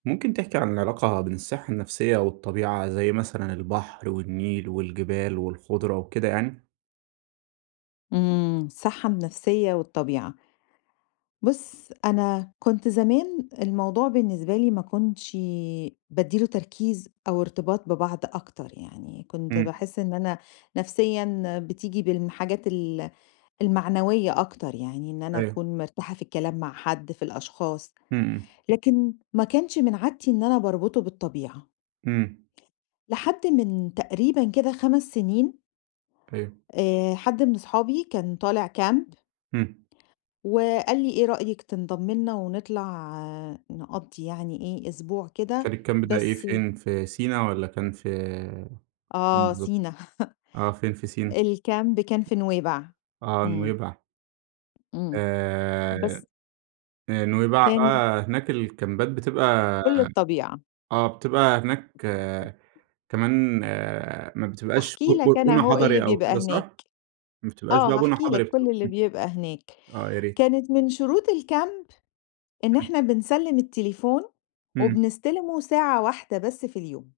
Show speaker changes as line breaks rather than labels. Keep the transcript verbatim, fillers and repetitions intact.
ممكن تحكي عن العلاقة بين الصحّة النفسية والطبيعة زي مثلًا، البحر والنيل والجبال والخُضرة وكده يعني؟
إمم، الصحّة النفسية والطبيعة. بُص أنا كنت زمان الموضوع بالنسبة لي ما كنتش ي بادّي له تركيز أو ارتباط ببعض أكتر يعني، كنت
إمم.
باحس إن أنا نفسيًا بتيجي بالم حاجات ال المعنوية أكتر يعني، إن أنا
أيوه.
أكون مِرتاحَة في الكلام مع حد في الأشخاص.
إمم، إمم.
لكن ما كانش من عادتي إن أنا باربطه بالطبيعة.
امم.
لحد من تقريبًا كده، خَمَس سنين
أيوه.
آآ حد من اصحابي، كان طالع camp
امم.
وقال لي "إيه رأيِك تنضَمي لينا ونطلع نقضّي يعني إيه أسبوع
كان
كده"
الcamp ده إيه
بس
فين في سينا والّا كان ف فين
آه،
بالضبط؟
سينا
آه فين في سينا؟
الcamp كان في نويبع.
آه
إمم.
نويبع.
إمم.
آآ
بس
هي نويبع
كان
آه هناك الكامبات بتبقى
كل الطبيعة.
آه بتبقى هناك كمان ما بتبقاش ب
هاحكي
ب
لَك أنا
بُنى
أهو إيه اللي
حضَري أو
بيبقى
كده
هناك.
صح؟ ما بتبقاش
آه،
بقى بُنى
هاحكي
حضَري
لَك
بتبقى
كل اللي
امم،
بيبقى هناك.
آه يا ريت.
كانت من شروط الcamp إن
[unintelligible]
إحنا، بنسلّم التليفون
إمم.
وبنستِلمُه ساعة واحدة بس في اليوم.